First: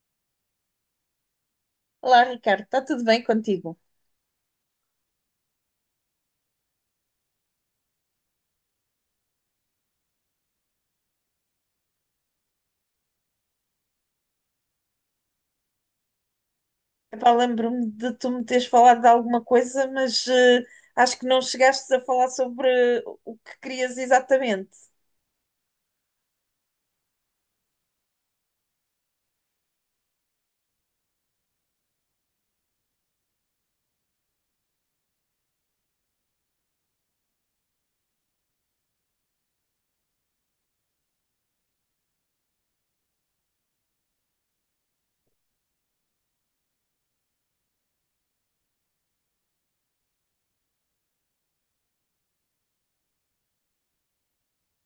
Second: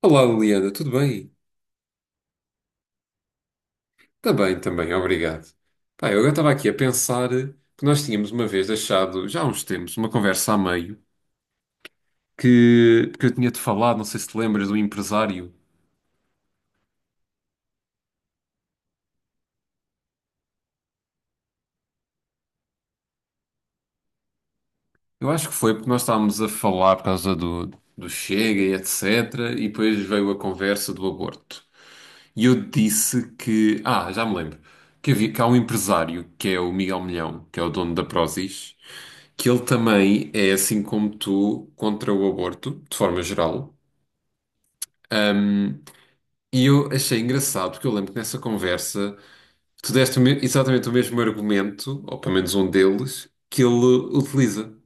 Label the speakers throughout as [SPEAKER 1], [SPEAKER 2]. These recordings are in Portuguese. [SPEAKER 1] Olá Liliana, tudo bem?
[SPEAKER 2] Olá, Ricardo, está tudo bem contigo?
[SPEAKER 1] Também, obrigado. Pá, eu agora estava aqui a pensar que nós tínhamos uma vez deixado, já há uns tempos, uma conversa a meio que, eu tinha-te falado, não sei se te lembras, do empresário.
[SPEAKER 2] Epá, lembro-me de tu me teres falado de alguma coisa, mas acho que não chegaste a falar sobre o que querias exatamente.
[SPEAKER 1] Eu acho que foi porque nós estávamos a falar por causa do, Chega e etc. E depois veio a conversa do aborto. E eu disse que, já me lembro, que há um empresário que é o Miguel Milhão, que é o dono da Prozis, que ele também é assim como tu contra o aborto, de forma geral. E eu achei engraçado, porque eu lembro que nessa conversa tu deste exatamente o mesmo argumento, ou pelo menos um deles, que ele utiliza,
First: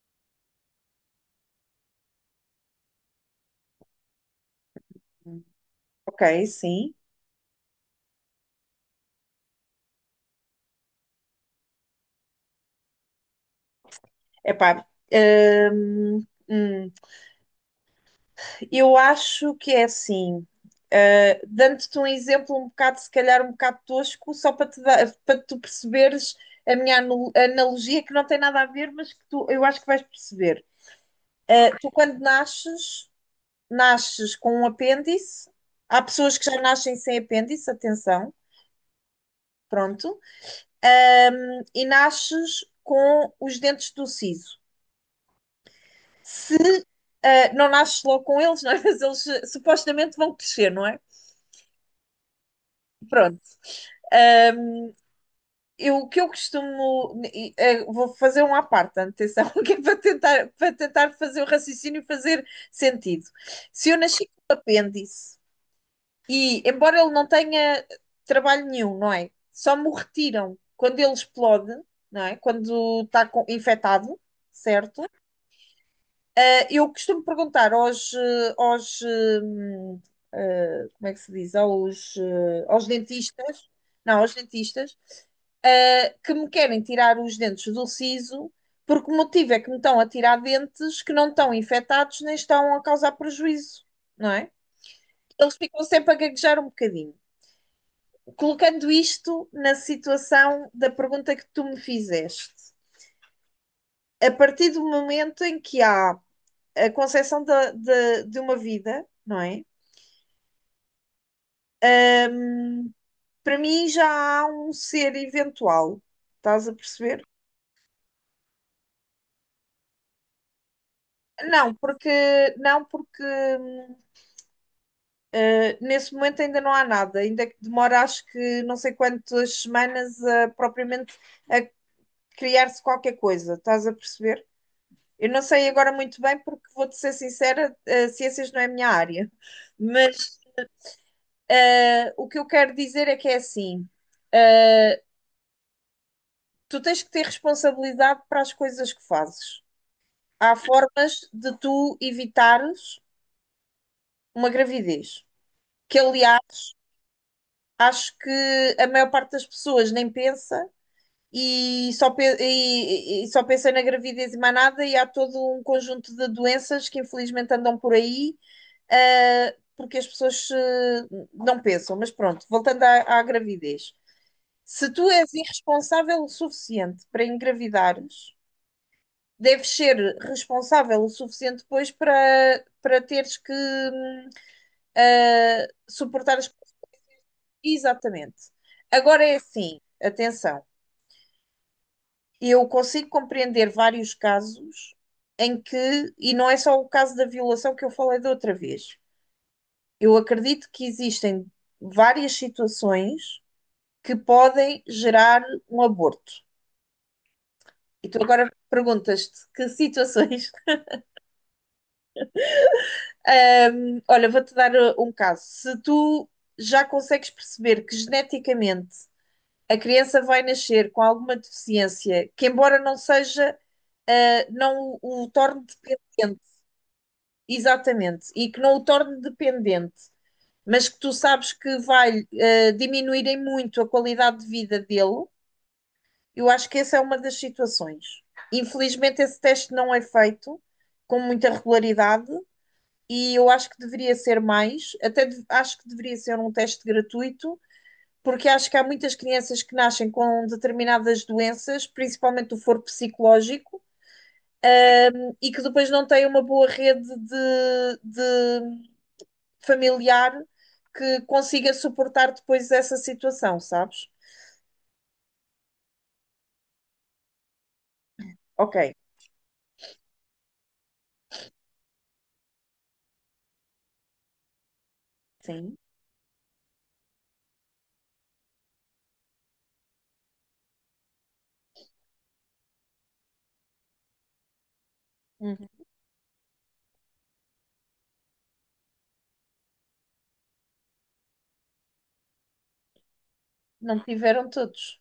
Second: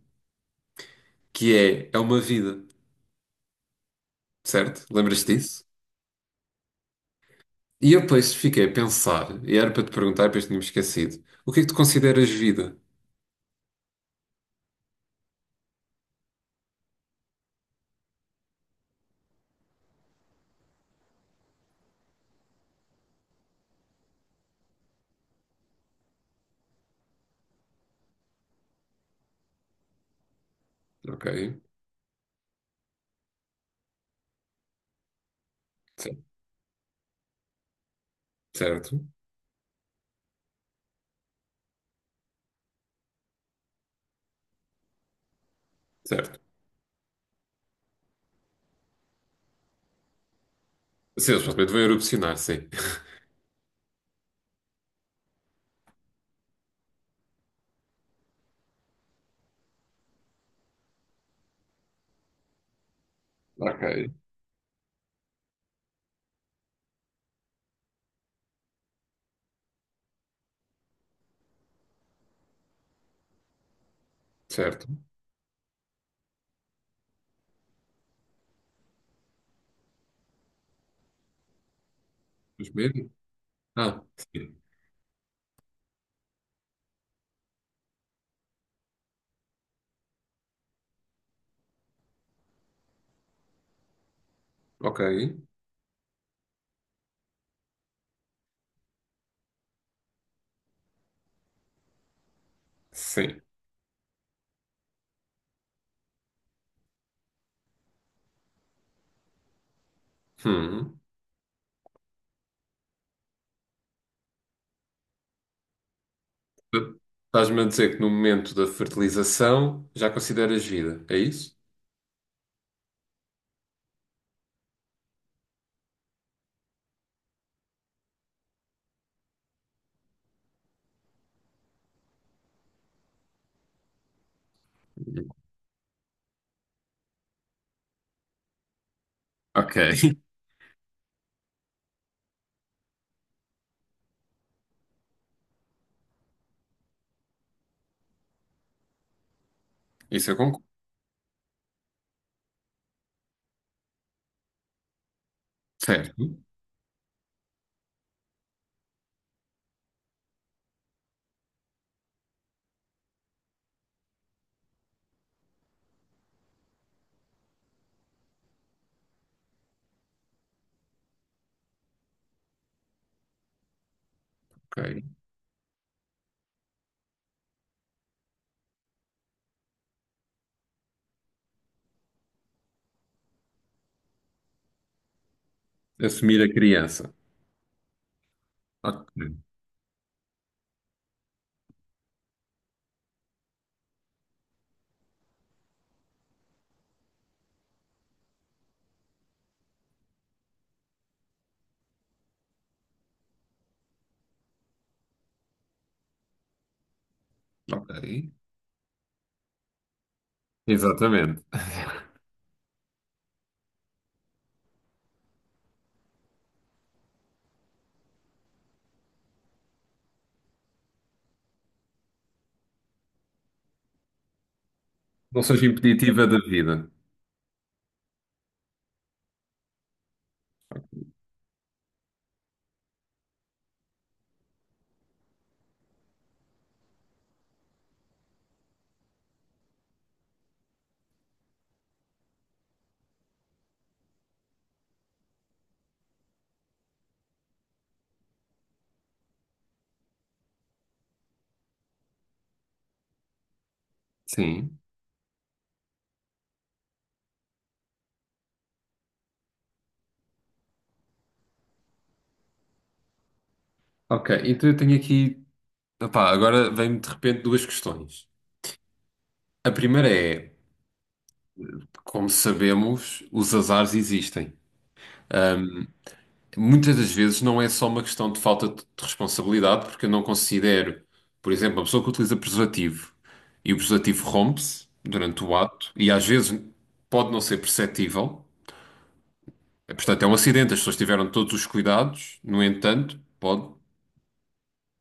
[SPEAKER 1] que é, é uma vida, certo? Lembras-te
[SPEAKER 2] Hum.
[SPEAKER 1] disso?
[SPEAKER 2] Ok, sim.
[SPEAKER 1] E eu depois fiquei a pensar, e era para te perguntar, depois tinha-me esquecido, o que é que tu consideras vida?
[SPEAKER 2] Epá, hum, hum, eu acho que é assim. Dando-te um exemplo um bocado, se calhar um bocado tosco, só para te dar, para tu perceberes a minha analogia que não tem nada a ver, mas que tu, eu acho que vais perceber.
[SPEAKER 1] Ok,
[SPEAKER 2] Tu quando nasces nasces com um apêndice. Há
[SPEAKER 1] cer-
[SPEAKER 2] pessoas que já nascem sem apêndice, atenção,
[SPEAKER 1] certo,
[SPEAKER 2] pronto. E nasces com os dentes do siso.
[SPEAKER 1] certo.
[SPEAKER 2] Se não nasces logo com eles, não é? Mas eles supostamente vão crescer, não é?
[SPEAKER 1] Sim, eles supostamente vão erupcionar, sim.
[SPEAKER 2] Pronto. Um, eu, o que eu costumo. Vou fazer um à parte, atenção, que é para tentar fazer o raciocínio fazer sentido. Se eu
[SPEAKER 1] Ok,
[SPEAKER 2] nasci com um apêndice e, embora ele não tenha trabalho nenhum, não é? Só me o retiram quando ele explode, não é? Quando está infectado,
[SPEAKER 1] certo.
[SPEAKER 2] certo? Eh, eu costumo perguntar aos, hum, eh, como é que se diz? Aos,
[SPEAKER 1] Os
[SPEAKER 2] aos
[SPEAKER 1] medos?
[SPEAKER 2] dentistas,
[SPEAKER 1] Ah,
[SPEAKER 2] não, aos
[SPEAKER 1] sim.
[SPEAKER 2] dentistas, que me querem tirar os dentes do siso, porque o motivo é que me estão a tirar dentes que não estão infectados nem estão a causar prejuízo, não é?
[SPEAKER 1] Ok,
[SPEAKER 2] Eles ficam sempre a gaguejar um bocadinho. Colocando isto na situação da pergunta que tu me fizeste,
[SPEAKER 1] sim.
[SPEAKER 2] a partir do momento em que há a concepção de uma vida, não é?
[SPEAKER 1] Hum.
[SPEAKER 2] Para mim já há um ser eventual, estás a perceber?
[SPEAKER 1] Estás-me a dizer que no momento da fertilização já consideras vida, é isso?
[SPEAKER 2] Não, porque não, porque hum, nesse momento ainda não há nada, ainda que demora acho que não sei quantas semanas a propriamente criar-se qualquer coisa, estás a perceber? Eu não sei agora muito bem, porque vou-te ser sincera, ciências não é a minha área.
[SPEAKER 1] Ok,
[SPEAKER 2] Mas o que eu quero dizer é que é assim: eh, tu tens que ter responsabilidade para as coisas que fazes.
[SPEAKER 1] isso eu
[SPEAKER 2] Há
[SPEAKER 1] concordo.
[SPEAKER 2] formas de tu evitares uma gravidez, que
[SPEAKER 1] Certo,
[SPEAKER 2] aliás acho que a maior parte das pessoas nem pensa e só, pe- e só pensa na gravidez e mais nada, e há todo um conjunto de doenças que infelizmente andam por aí. Porque as pessoas não pensam. Mas pronto, voltando à, à gravidez. Se tu
[SPEAKER 1] ok.
[SPEAKER 2] és irresponsável o suficiente para engravidares, deves ser responsável o suficiente depois para, para teres que suportar
[SPEAKER 1] Assumir a
[SPEAKER 2] as.
[SPEAKER 1] criança.
[SPEAKER 2] Exatamente.
[SPEAKER 1] Ok,
[SPEAKER 2] Agora é assim, atenção, eu consigo compreender vários casos em que, e não é só o caso da violação que eu falei da outra vez, eu acredito que existem várias situações que podem gerar um aborto.
[SPEAKER 1] ok.
[SPEAKER 2] E tu agora perguntas-te que situações.
[SPEAKER 1] Exatamente.
[SPEAKER 2] Olha, vou-te dar um caso. Se tu já consegues perceber que geneticamente a criança vai nascer com alguma deficiência, que embora não seja, ah, não o, o
[SPEAKER 1] Não
[SPEAKER 2] torne
[SPEAKER 1] seja impeditiva da
[SPEAKER 2] dependente,
[SPEAKER 1] vida.
[SPEAKER 2] exatamente, e que não o torne dependente, mas que tu sabes que vai ah, diminuir em muito a qualidade de vida dele, eu acho que essa é uma das situações. Infelizmente, esse teste não é feito com muita regularidade e eu acho que deveria ser mais, acho que deveria ser um teste gratuito, porque acho que há muitas crianças que nascem com determinadas doenças, principalmente do foro psicológico,
[SPEAKER 1] Sim.
[SPEAKER 2] e que depois não têm uma boa rede de familiar que consiga suportar depois essa situação, sabes?
[SPEAKER 1] Ok, então eu tenho aqui. Opá, agora vem-me de repente duas questões.
[SPEAKER 2] Ok,
[SPEAKER 1] A primeira é: como sabemos, os azares existem.
[SPEAKER 2] sim.
[SPEAKER 1] Muitas das vezes não é só uma questão de falta de responsabilidade, porque eu não considero, por exemplo, uma pessoa que utiliza preservativo e o preservativo rompe-se durante o
[SPEAKER 2] Uhum.
[SPEAKER 1] ato e às vezes pode não ser perceptível. Portanto, é um acidente, as pessoas tiveram todos os cuidados, no entanto, pode.
[SPEAKER 2] Não tiveram todos.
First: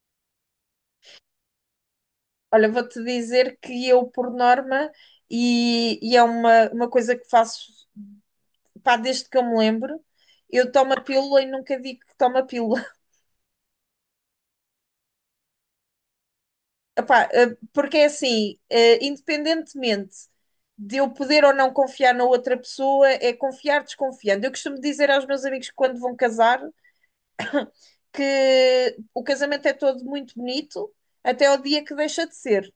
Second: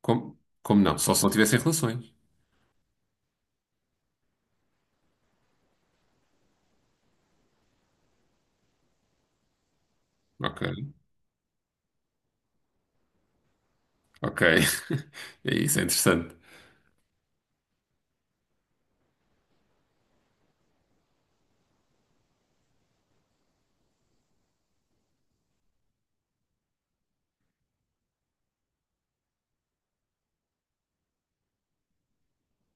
[SPEAKER 1] Como, como não? Só se não tivessem relações.
[SPEAKER 2] Olha, vou-te dizer que eu, por norma, e é uma coisa que faço, pá, desde que eu me lembro,
[SPEAKER 1] Ok,
[SPEAKER 2] eu tomo a pílula e nunca digo que tomo a pílula.
[SPEAKER 1] ok. Isso é interessante.
[SPEAKER 2] Epá, porque é assim, independentemente de eu poder ou não confiar na outra pessoa, é confiar desconfiando. Eu costumo dizer aos meus amigos que quando vão casar que o casamento é todo muito bonito até o dia que deixa de ser.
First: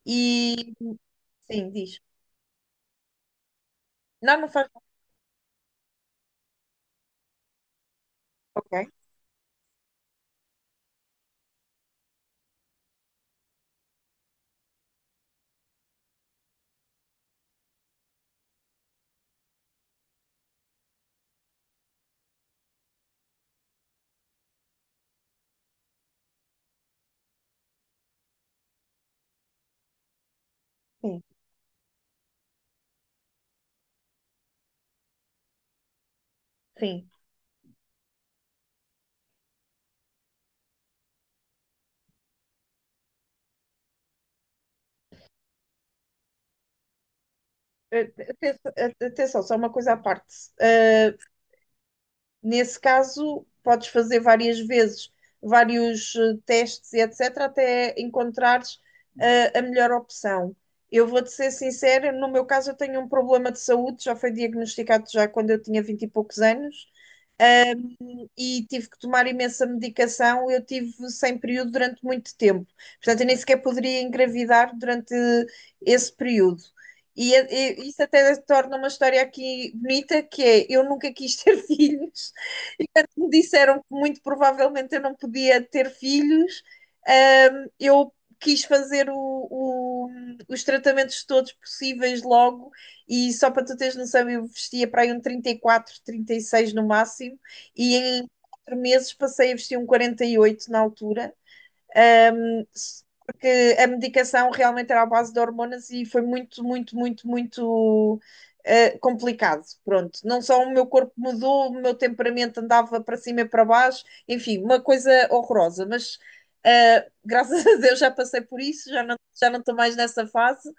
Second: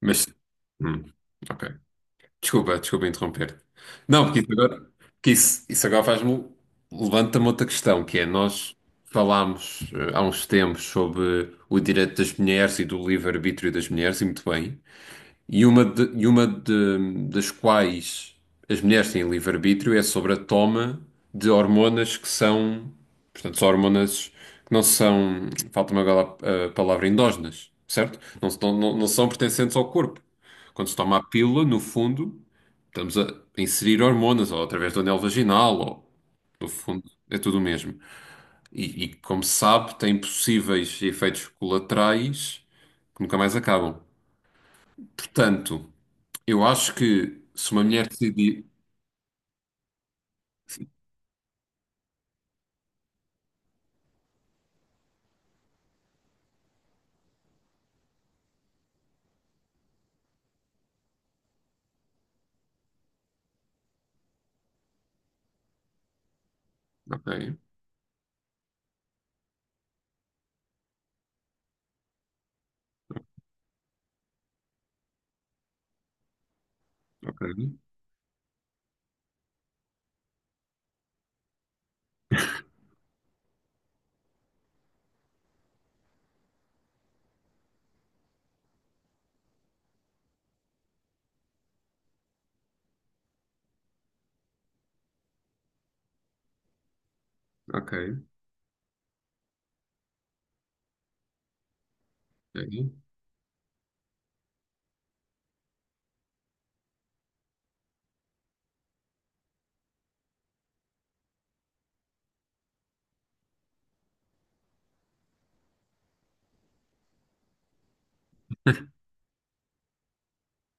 [SPEAKER 1] Mas,
[SPEAKER 2] E
[SPEAKER 1] hum, ok.
[SPEAKER 2] sim, diz.
[SPEAKER 1] Desculpa, desculpa interromper. Não, porque
[SPEAKER 2] Não, não
[SPEAKER 1] isso
[SPEAKER 2] faz
[SPEAKER 1] agora,
[SPEAKER 2] mal.
[SPEAKER 1] porque isso agora faz-me levanta-me outra questão, que é
[SPEAKER 2] Ok.
[SPEAKER 1] nós falámos há uns tempos sobre o direito das mulheres e do livre-arbítrio das mulheres, e muito bem, e uma, das quais as mulheres têm livre-arbítrio é sobre a toma de hormonas que são, portanto, são hormonas que não são, falta-me agora a palavra, endógenas, certo? Não, não, não são pertencentes ao corpo. Quando se toma a
[SPEAKER 2] Sim,
[SPEAKER 1] pílula, no fundo. Estamos a inserir hormonas, ou através do anel vaginal, ou no fundo,
[SPEAKER 2] sim.
[SPEAKER 1] é tudo o mesmo. E, como se sabe, tem possíveis efeitos colaterais que nunca mais acabam. Portanto, eu acho que se uma mulher
[SPEAKER 2] Eh,
[SPEAKER 1] decidir.
[SPEAKER 2] atenção, atenção, só uma coisa à parte. Ah, nesse caso, podes fazer várias vezes, vários testes e etc., até encontrares a melhor opção. Eu vou-te ser sincera, no meu caso, eu tenho um problema de saúde, já foi diagnosticado já quando eu tinha 20 e poucos anos,
[SPEAKER 1] Ok,
[SPEAKER 2] e tive que tomar imensa medicação. Eu tive sem período durante muito tempo, portanto, eu nem sequer poderia engravidar durante esse período.
[SPEAKER 1] ok,
[SPEAKER 2] E isso até torna uma história aqui bonita, que é, eu nunca quis ter filhos, que me disseram que muito provavelmente eu não podia ter filhos, eu quis fazer os tratamentos todos possíveis logo e só para tu teres noção, eu vestia para aí um 34, 36 no máximo
[SPEAKER 1] ok,
[SPEAKER 2] e em 4 meses passei a vestir um 48 na altura. Um,
[SPEAKER 1] ok,
[SPEAKER 2] porque a medicação realmente era à base de hormonas e foi muito complicado. Pronto, não só o meu corpo mudou, o meu temperamento andava para cima e para baixo, enfim, uma coisa horrorosa, mas. Graças a Deus já passei por isso, já não estou mais nessa fase.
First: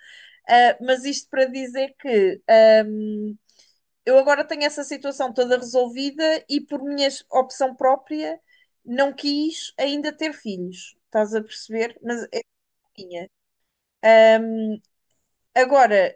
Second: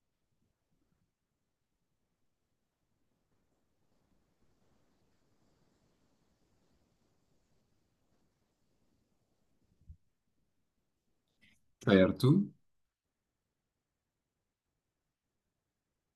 [SPEAKER 2] Mas isto para dizer que eu agora tenho essa situação toda resolvida e por minha opção própria não quis ainda ter filhos, estás a perceber?
[SPEAKER 1] certo,
[SPEAKER 2] Mas tinha. Agora,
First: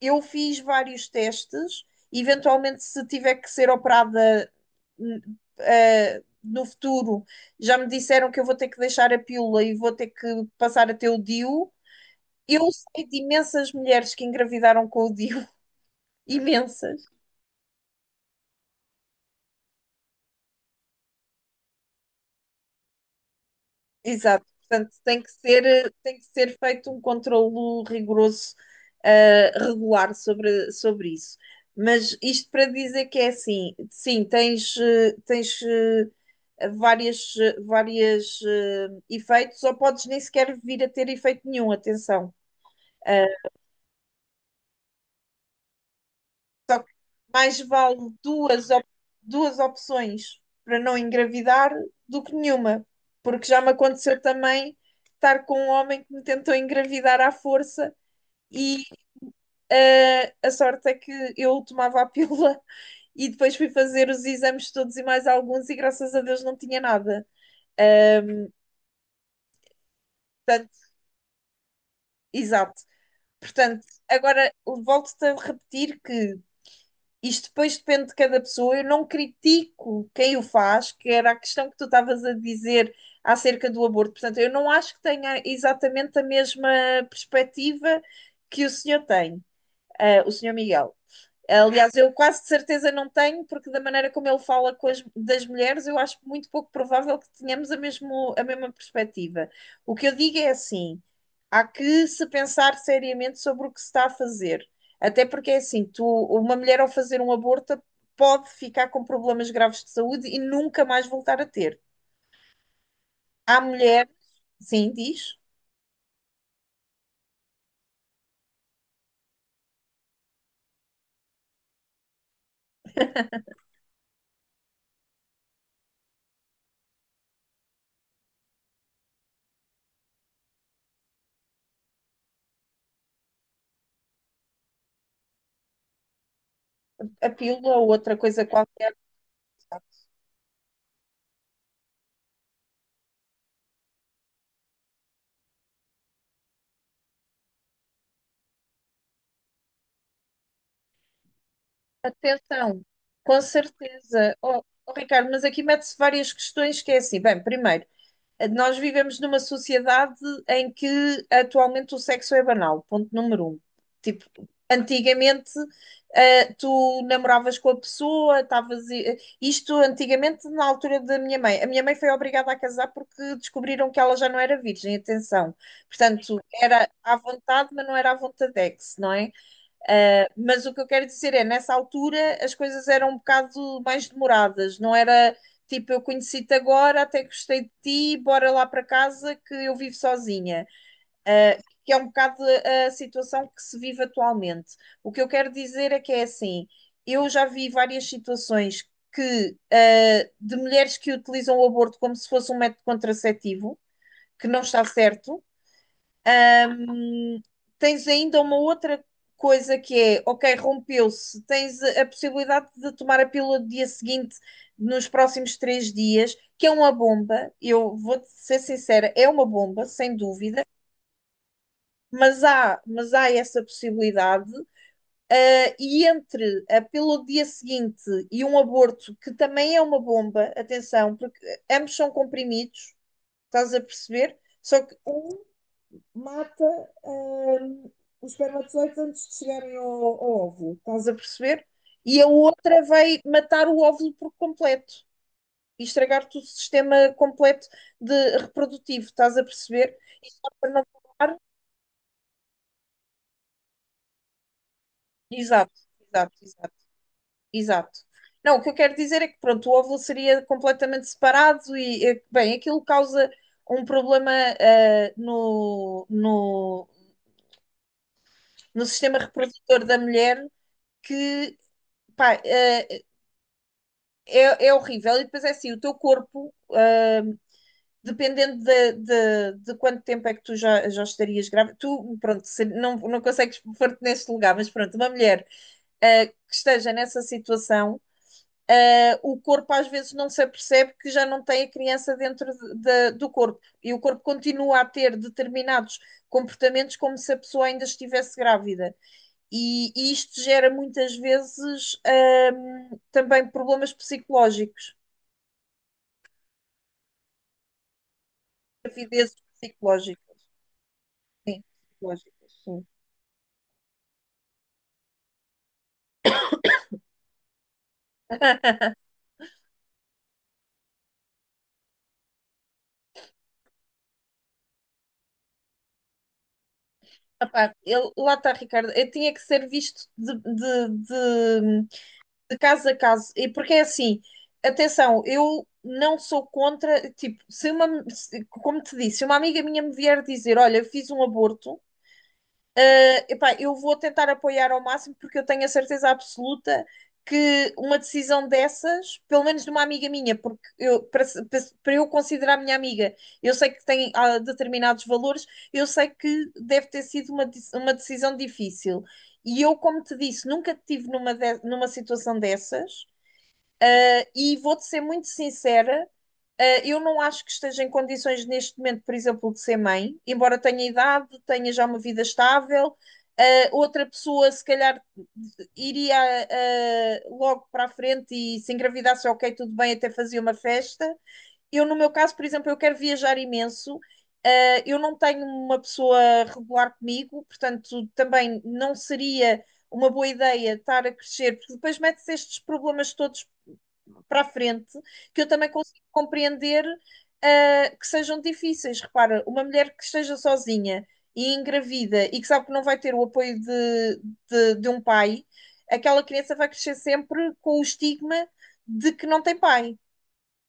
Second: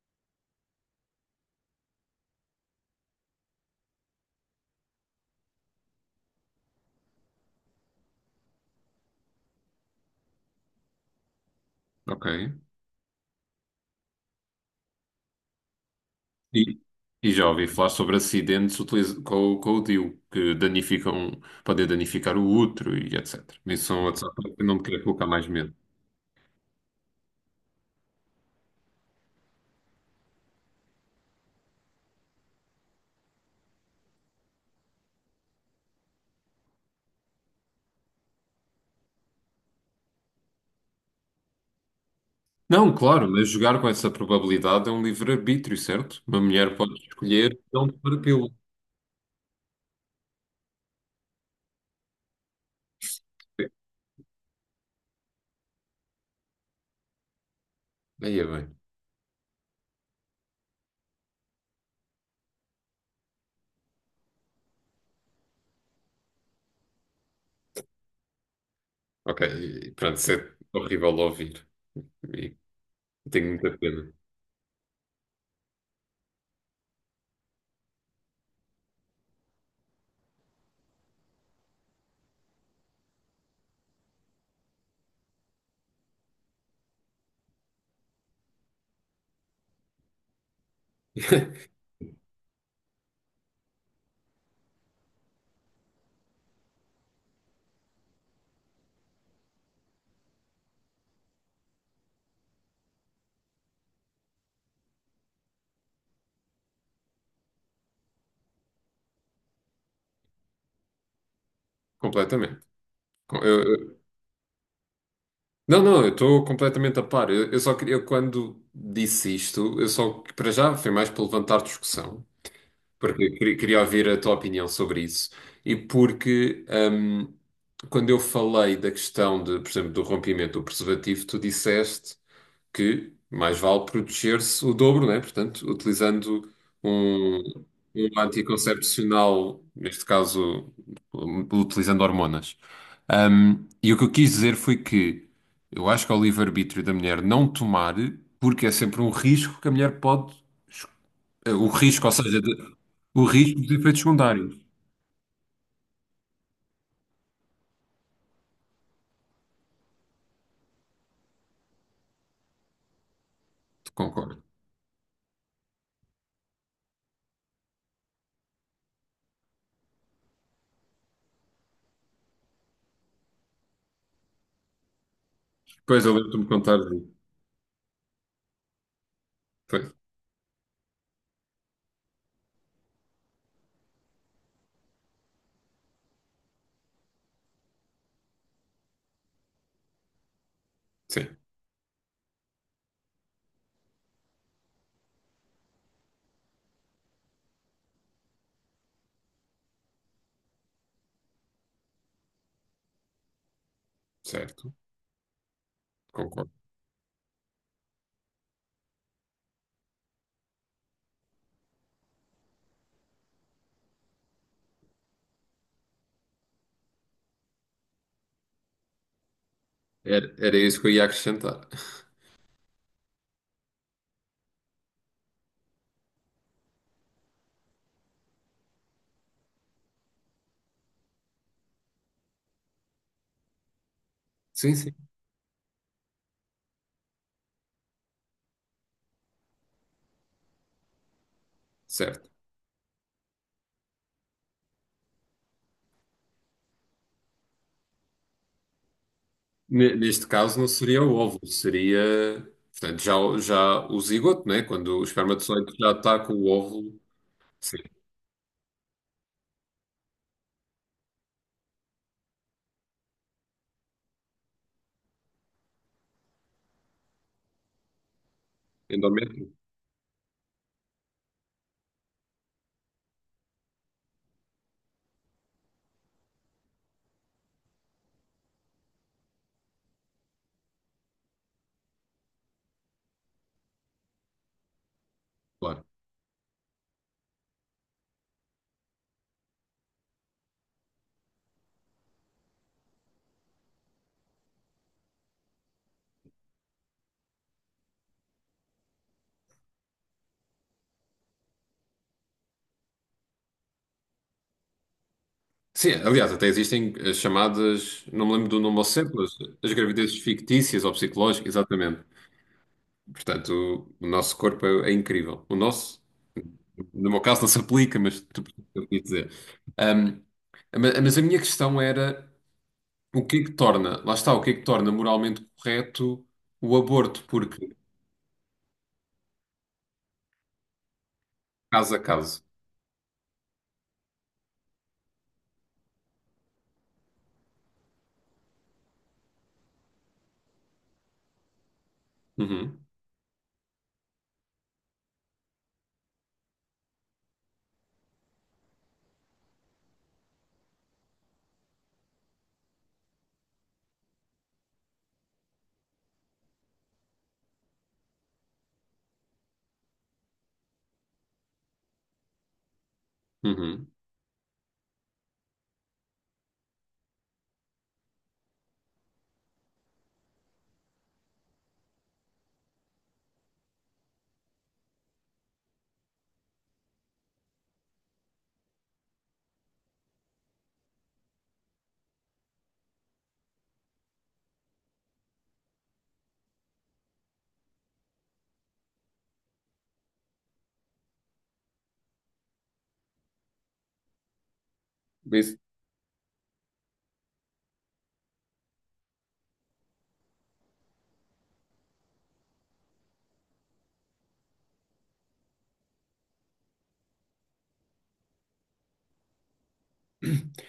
[SPEAKER 2] eu fiz vários testes, eventualmente se tiver que ser operada n- no futuro, já me disseram que eu vou ter que deixar a pílula e vou ter que passar a ter o DIU.
[SPEAKER 1] ok.
[SPEAKER 2] Eu sei de imensas mulheres que engravidaram com o DIU,
[SPEAKER 1] E,
[SPEAKER 2] imensas.
[SPEAKER 1] já ouvi falar sobre acidentes com o DIU, que danificam, podem danificar o útero e etc. Isso são outros,
[SPEAKER 2] Exato,
[SPEAKER 1] fatores que eu não me
[SPEAKER 2] portanto
[SPEAKER 1] queria colocar mais medo.
[SPEAKER 2] tem que ser feito um controlo rigoroso, regular sobre, sobre isso. Mas isto para dizer que é assim, sim, tens, tens várias efeitos, ou podes nem sequer vir a ter efeito nenhum, atenção.
[SPEAKER 1] Não, claro, mas jogar com essa probabilidade é um livre-arbítrio, certo? Uma mulher
[SPEAKER 2] Só que
[SPEAKER 1] pode escolher
[SPEAKER 2] mais
[SPEAKER 1] não
[SPEAKER 2] vale
[SPEAKER 1] para pílula.
[SPEAKER 2] duas, op- duas opções para não engravidar do que nenhuma. Porque já me aconteceu também estar com um homem que me tentou engravidar à força
[SPEAKER 1] Aí é bem.
[SPEAKER 2] e a sorte é que eu tomava a pílula e depois fui fazer os exames todos e mais alguns e graças a Deus não tinha nada.
[SPEAKER 1] Ok, e pronto, isso é
[SPEAKER 2] Portanto,
[SPEAKER 1] horrível de ouvir. E
[SPEAKER 2] exato.
[SPEAKER 1] tenho muita
[SPEAKER 2] Portanto,
[SPEAKER 1] pena.
[SPEAKER 2] agora volto-te a repetir que isto depois depende de cada pessoa. Eu não critico quem o faz, que era a questão que tu estavas a dizer acerca do aborto. Portanto, eu não acho que tenha exatamente a mesma perspectiva que o senhor tem, ah, o senhor Miguel. Aliás, eu quase de certeza não tenho, porque da maneira como ele fala das mulheres, eu acho muito pouco provável que tenhamos a, mesmo, a mesma perspectiva. O que eu digo é assim: há que se pensar seriamente sobre o que se está a fazer. Até porque é assim, tu, uma mulher ao fazer um aborto pode ficar com problemas graves de saúde e nunca mais voltar a ter.
[SPEAKER 1] Completamente. Com-
[SPEAKER 2] Há
[SPEAKER 1] eu- eu-
[SPEAKER 2] mulher, sim, diz,
[SPEAKER 1] não, não, eu estou completamente a par. Eu só queria, eu quando disse isto, eu só, para já, foi mais para levantar discussão, porque eu queria, queria ouvir a tua opinião sobre isso. E porque, quando eu falei da questão de, por exemplo, do rompimento do preservativo, tu disseste que mais vale proteger-se o dobro, né? Portanto, utilizando
[SPEAKER 2] a
[SPEAKER 1] um,
[SPEAKER 2] pílula ou
[SPEAKER 1] um
[SPEAKER 2] outra coisa qualquer.
[SPEAKER 1] anticoncepcional, neste caso, um, utilizando hormonas. Um, e o que eu quis dizer foi que eu acho que é o livre-arbítrio da mulher não tomar, porque é sempre um risco que a mulher pode. es- O risco, ou seja,
[SPEAKER 2] Atenção,
[SPEAKER 1] o
[SPEAKER 2] com
[SPEAKER 1] risco de efeitos
[SPEAKER 2] certeza.
[SPEAKER 1] secundários.
[SPEAKER 2] Oh, oh, Ricardo, mas aqui mete-se várias questões que é assim. Bem, primeiro, nós vivemos numa sociedade em que atualmente o sexo é banal, ponto número um. Tipo,
[SPEAKER 1] Concordo.
[SPEAKER 2] antigamente, tu namoravas com a pessoa, estavas. Isto antigamente, na altura da minha mãe. A minha mãe foi obrigada a casar porque descobriram que ela já não era virgem, atenção.
[SPEAKER 1] Pois eu
[SPEAKER 2] Portanto,
[SPEAKER 1] lembro-me de contar.
[SPEAKER 2] era
[SPEAKER 1] De-
[SPEAKER 2] à vontade, mas não era à vontadex, não é?
[SPEAKER 1] Pois,
[SPEAKER 2] Mas o que eu quero dizer é, nessa altura as coisas eram um bocado mais demoradas, não era tipo eu conheci-te agora, até gostei de ti, bora lá para casa que eu vivo sozinha.
[SPEAKER 1] sim,
[SPEAKER 2] Ah, que é um bocado a situação que se vive atualmente. O que eu quero dizer é que é assim, eu já vi várias situações que ah, de mulheres que utilizam o aborto como se fosse um método contraceptivo, que não
[SPEAKER 1] certo,
[SPEAKER 2] está certo.
[SPEAKER 1] concordo.
[SPEAKER 2] Hum, tens ainda uma outra coisa que é, ok, rompeu-se, tens a possibilidade de tomar a pílula do dia seguinte, nos próximos 3 dias, que é uma bomba. Eu vou ser sincera, é uma bomba, sem
[SPEAKER 1] Era, era
[SPEAKER 2] dúvida,
[SPEAKER 1] isso que eu ia acrescentar.
[SPEAKER 2] mas há essa possibilidade. E entre a pílula do dia seguinte e um aborto, que também é uma bomba, atenção, porque ambos são comprimidos, estás a perceber?
[SPEAKER 1] Sim,
[SPEAKER 2] Só
[SPEAKER 1] sim,
[SPEAKER 2] que um mata hum, os espermatozoides antes de chegarem ao, ao óvulo, estás a perceber? E a
[SPEAKER 1] certo.
[SPEAKER 2] outra vai matar o óvulo por completo e estragar-te o sistema completo de reprodutivo, estás a perceber?
[SPEAKER 1] Neste
[SPEAKER 2] E só
[SPEAKER 1] caso não
[SPEAKER 2] para não
[SPEAKER 1] seria o
[SPEAKER 2] falar,
[SPEAKER 1] óvulo, seria, portanto, já, já o zigoto, né? Quando o
[SPEAKER 2] exato,
[SPEAKER 1] espermatozoide já está com
[SPEAKER 2] exato,
[SPEAKER 1] o
[SPEAKER 2] exato,
[SPEAKER 1] óvulo, sim,
[SPEAKER 2] exato. Não, o que eu quero dizer é que pronto, o óvulo seria completamente separado e, bem, aquilo causa um problema ah, no sistema
[SPEAKER 1] endométrio,
[SPEAKER 2] reprodutor da mulher que, pá, ah, é, é horrível. E depois é assim, o teu corpo, dependendo de quanto tempo é que tu já estarias grávida, tu, pronto, não, não consegues pôr-te neste lugar, mas pronto, uma mulher,
[SPEAKER 1] claro.
[SPEAKER 2] que esteja nessa situação, o corpo às vezes não se apercebe que já não tem a criança dentro do corpo. E o corpo continua a ter determinados comportamentos como se a pessoa ainda estivesse grávida. E isto gera muitas vezes, também problemas psicológicos.
[SPEAKER 1] Sim, aliás, até existem as chamadas, não me lembro do nome ao certo, mas
[SPEAKER 2] Gravidezes
[SPEAKER 1] as gravidezes
[SPEAKER 2] psicológicas.
[SPEAKER 1] fictícias ou psicológicas, exatamente.
[SPEAKER 2] Psicológicas, sim.
[SPEAKER 1] Portanto, o nosso corpo é, é incrível. O nosso, no meu caso, não se aplica, mas tu percebes o que eu quis dizer. Ahm, mas a minha questão era o que é que torna, lá está, o que é que torna moralmente correto o aborto, porque
[SPEAKER 2] Epá, lá está, Ricardo. Tinha que ser visto
[SPEAKER 1] caso a caso.
[SPEAKER 2] de caso a caso. E porque é assim, atenção, eu não sou contra. Tipo, se uma, se- como te disse, se uma amiga minha me vier dizer: Olha, eu fiz um aborto.
[SPEAKER 1] Uhum,
[SPEAKER 2] Epá, eu vou tentar apoiar ao máximo porque eu tenho a certeza absoluta que uma decisão dessas, pelo menos de uma amiga minha, porque eu, para, se- para se- para eu considerar minha amiga, eu sei que tem determinados valores, eu sei que deve ter sido uma decisão difícil. E eu, como te disse, nunca estive numa situação dessas.
[SPEAKER 1] uhum.
[SPEAKER 2] E vou-te ser muito sincera. Eu não acho que esteja em condições neste momento, por exemplo, de ser mãe, embora tenha idade, tenha já uma vida estável. Outra pessoa, se calhar, iria logo para a frente e se engravidasse, ok, tudo bem, até fazia uma festa. Eu, no meu caso, por exemplo, eu quero viajar imenso. Eu não tenho uma pessoa regular comigo, portanto, também não seria uma boa ideia estar a crescer, porque depois mete-se estes problemas todos para a frente, que eu
[SPEAKER 1] Isso,
[SPEAKER 2] também consigo compreender que sejam difíceis. Repara, uma mulher que esteja sozinha e engravida e que sabe que não vai ter o apoio de um pai, aquela criança vai crescer sempre com o estigma de que não tem pai.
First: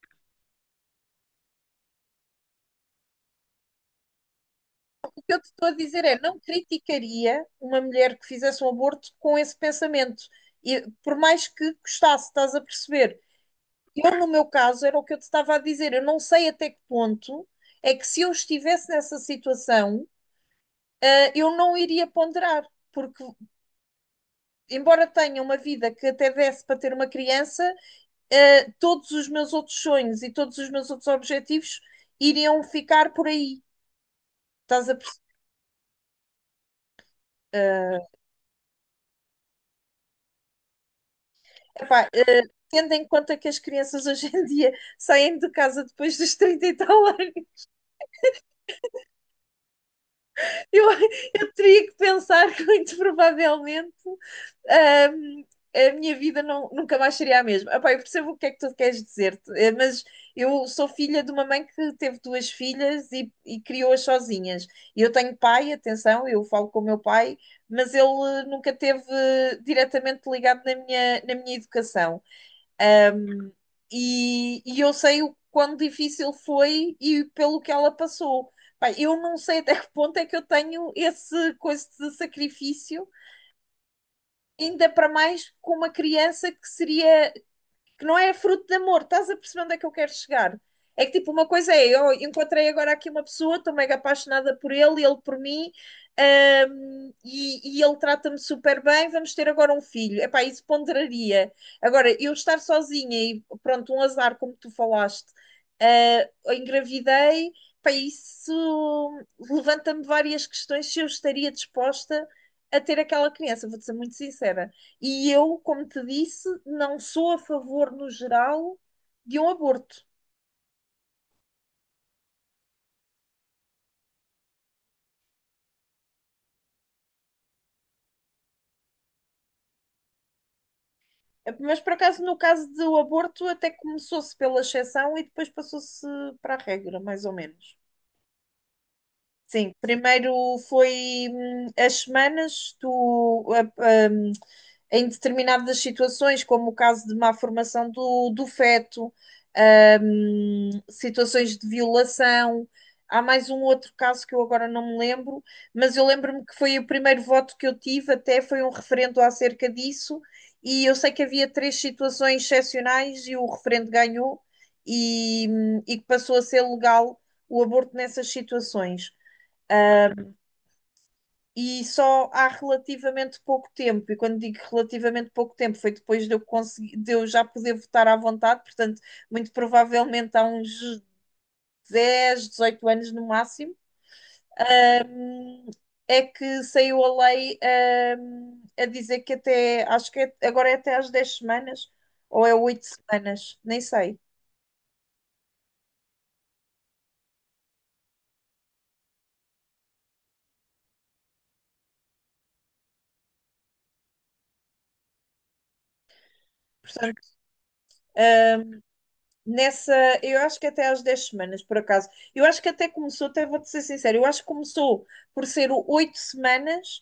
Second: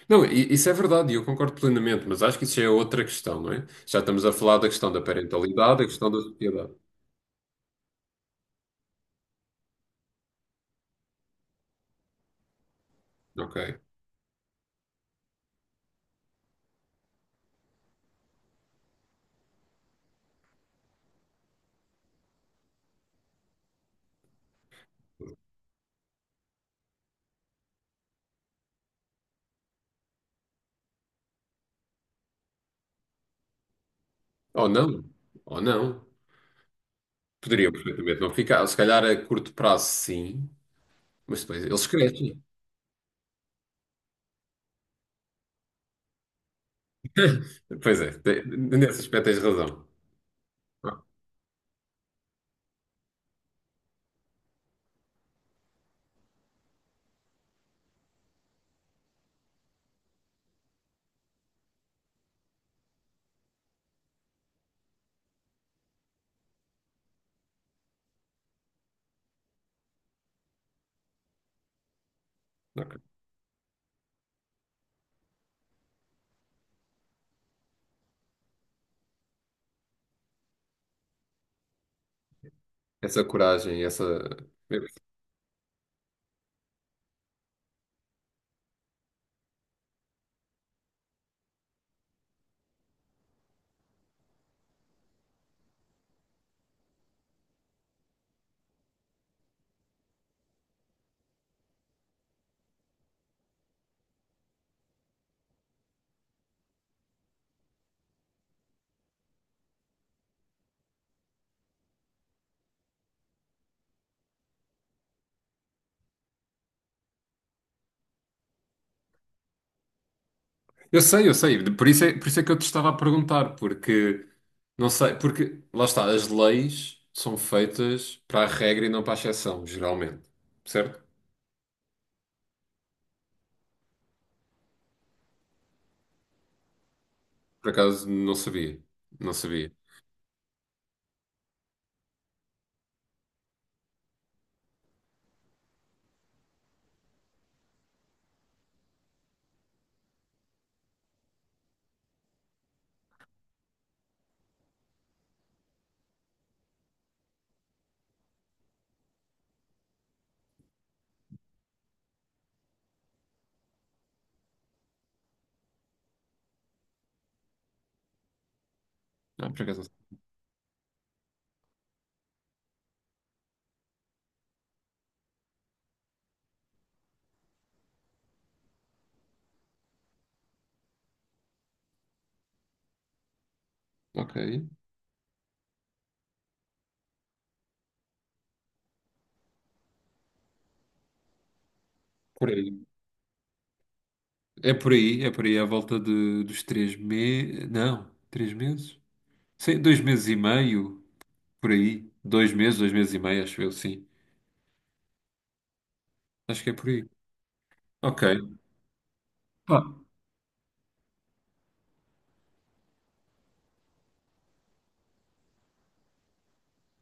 [SPEAKER 1] não, isso é verdade e eu concordo plenamente, mas acho que isso já é outra questão, não é? Já estamos a falar da questão da
[SPEAKER 2] O que eu te estou a
[SPEAKER 1] parentalidade, a
[SPEAKER 2] dizer
[SPEAKER 1] questão
[SPEAKER 2] é,
[SPEAKER 1] da
[SPEAKER 2] não
[SPEAKER 1] sociedade.
[SPEAKER 2] criticaria uma mulher que fizesse um aborto com esse pensamento. E por mais que custasse, estás a perceber?
[SPEAKER 1] Ok.
[SPEAKER 2] Eu, no meu caso, era o que eu te estava a dizer. Eu não sei até que ponto é que se eu estivesse nessa situação, eu não iria ponderar. Porque, embora tenha uma vida que até desse para ter uma criança, todos os meus outros sonhos e todos os meus outros objetivos iriam ficar por aí.
[SPEAKER 1] Ou
[SPEAKER 2] Estás a
[SPEAKER 1] não,
[SPEAKER 2] perceber?
[SPEAKER 1] ou não. Poderiam perfeitamente não ficar. Se calhar a curto prazo, sim, mas depois eles
[SPEAKER 2] Epá,
[SPEAKER 1] crescem.
[SPEAKER 2] tendo em conta que as crianças hoje em dia saem de casa depois dos 30 e tal anos,
[SPEAKER 1] Pois é, nesse aspecto tens razão.
[SPEAKER 2] eu,
[SPEAKER 1] Ah,
[SPEAKER 2] eu teria que pensar que muito provavelmente, ahm, a minha vida nunca mais seria a mesma. Epá, eu percebo o que é que tu queres dizer, mas eu sou filha de uma mãe que teve duas filhas e, criou-as sozinhas. E eu tenho pai, atenção, eu falo com o meu pai, mas ele nunca teve diretamente ligado na minha educação.
[SPEAKER 1] ok.
[SPEAKER 2] E eu sei o quão difícil foi e pelo que ela passou. Pá, eu não sei até que ponto é que eu tenho esse coisa de sacrifício
[SPEAKER 1] Essa coragem, essa.
[SPEAKER 2] ainda para mais com uma criança que seria, que não é fruto de amor, estás a perceber onde é que eu quero chegar? É que tipo, uma coisa é, eu encontrei agora aqui uma pessoa, estou mega apaixonada por ele, ele por mim, e ele trata-me super bem, vamos ter agora um filho. Epá, isso ponderaria. Agora, eu estar sozinha e pronto, um azar, como tu falaste, engravidei, epá, isso levanta-me várias questões se eu estaria disposta a ter aquela criança, vou-te ser muito sincera. E eu, como te disse, não sou a favor, no geral, de um aborto.
[SPEAKER 1] Eu sei, por isso é que eu te estava a perguntar, porque não sei, porque lá está, as leis são feitas para a regra e não para a exceção, geralmente. Certo?
[SPEAKER 2] É, mas, por acaso, no caso do aborto, até começou-se pela exceção e depois passou-se para a regra, mais ou
[SPEAKER 1] Por
[SPEAKER 2] menos.
[SPEAKER 1] acaso não sabia. Não sabia.
[SPEAKER 2] Sim, primeiro foi as semanas, tu, em determinadas situações, como o caso de má formação do feto, situações de violação. Há mais um outro caso que eu agora não me lembro, mas eu lembro-me que foi o primeiro voto que eu tive, até foi um referendo acerca disso, e eu sei que havia três situações excepcionais e o referendo ganhou e que passou a ser legal o aborto nessas situações
[SPEAKER 1] Não, por acaso
[SPEAKER 2] e só há relativamente pouco tempo, e quando digo relativamente pouco tempo, foi depois de eu, conseguir, de eu já poder votar à vontade, portanto, muito provavelmente há uns 10 18 anos no máximo,
[SPEAKER 1] não sabia. Ok.
[SPEAKER 2] um, é que saiu a lei, a dizer que até, acho que agora é até às 10 semanas, ou
[SPEAKER 1] Por
[SPEAKER 2] é
[SPEAKER 1] aí.
[SPEAKER 2] 8 semanas, nem sei.
[SPEAKER 1] É por aí, é por aí, à volta dos 3 meses. Não, 3 meses? Sim, dois meses e meio, por aí. 2 meses, 2 meses e meio, acho eu, sim. Acho que é por aí.
[SPEAKER 2] Portanto,
[SPEAKER 1] Ok. Pá.
[SPEAKER 2] nessa, eu acho que até às 10 semanas, por acaso. Eu acho que até começou, até vou-te ser sincero, eu acho que começou por ser o 8 semanas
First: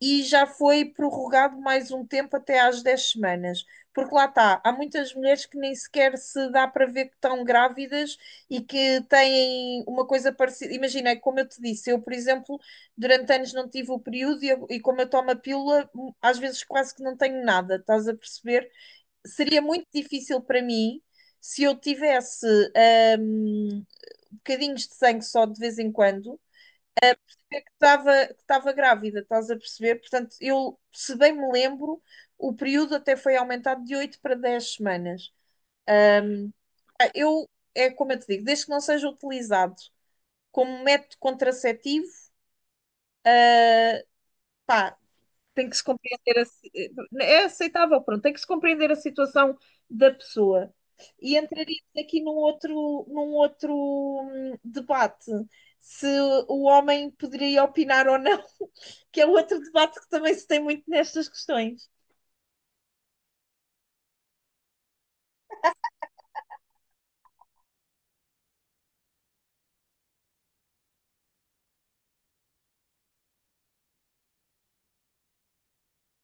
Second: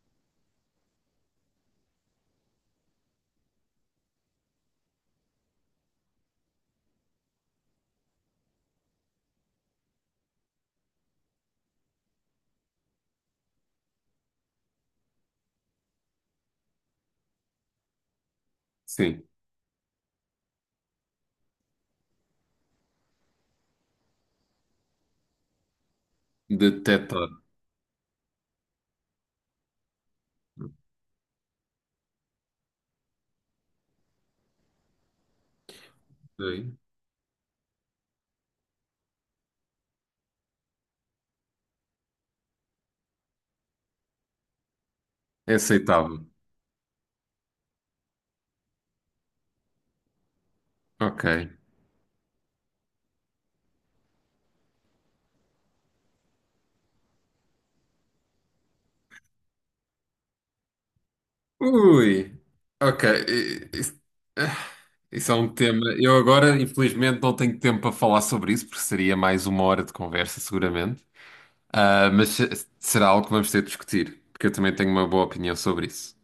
[SPEAKER 2] e já foi prorrogado mais um tempo até às 10 semanas. Porque lá está, há muitas mulheres que nem sequer se dá para ver que estão grávidas e que têm uma coisa parecida. Imagina, como eu te disse, eu, por exemplo, durante anos não tive o período e, e como eu tomo a pílula, às vezes quase que não tenho nada, estás a perceber?
[SPEAKER 1] Sim.
[SPEAKER 2] Seria muito difícil para mim se eu tivesse hum, bocadinhos de sangue só de vez em quando,
[SPEAKER 1] Detectado.
[SPEAKER 2] é que estava grávida, estás a perceber? Portanto, eu, se bem me lembro, o período até foi aumentado de 8 para 10 semanas. Ah, Eu, É como eu te digo, desde que não seja utilizado como método contraceptivo, pá,
[SPEAKER 1] É
[SPEAKER 2] tem que se
[SPEAKER 1] aceitável.
[SPEAKER 2] compreender é aceitável, pronto, tem que se compreender a situação da pessoa.
[SPEAKER 1] Ok.
[SPEAKER 2] E entraríamos aqui num outro debate, se o homem poderia opinar ou não, que é um outro debate que também se tem muito nestas questões.
[SPEAKER 1] Ui. Ok. Isso é um tema. Eu agora, infelizmente, não tenho tempo para falar sobre isso, porque seria mais 1 hora de conversa, seguramente. Ah, mas se- Será algo que vamos ter de discutir, porque eu também tenho uma boa opinião sobre isso.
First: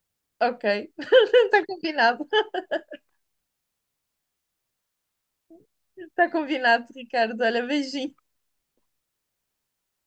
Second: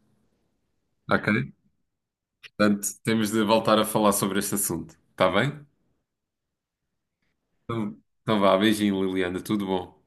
[SPEAKER 2] Ok,
[SPEAKER 1] Ok?
[SPEAKER 2] está combinado,
[SPEAKER 1] Portanto, temos de voltar a falar sobre este assunto. Está bem?
[SPEAKER 2] está combinado, Ricardo. Olha,
[SPEAKER 1] Então,
[SPEAKER 2] beijinho.
[SPEAKER 1] então vá, beijinho, Liliana. Tudo bom.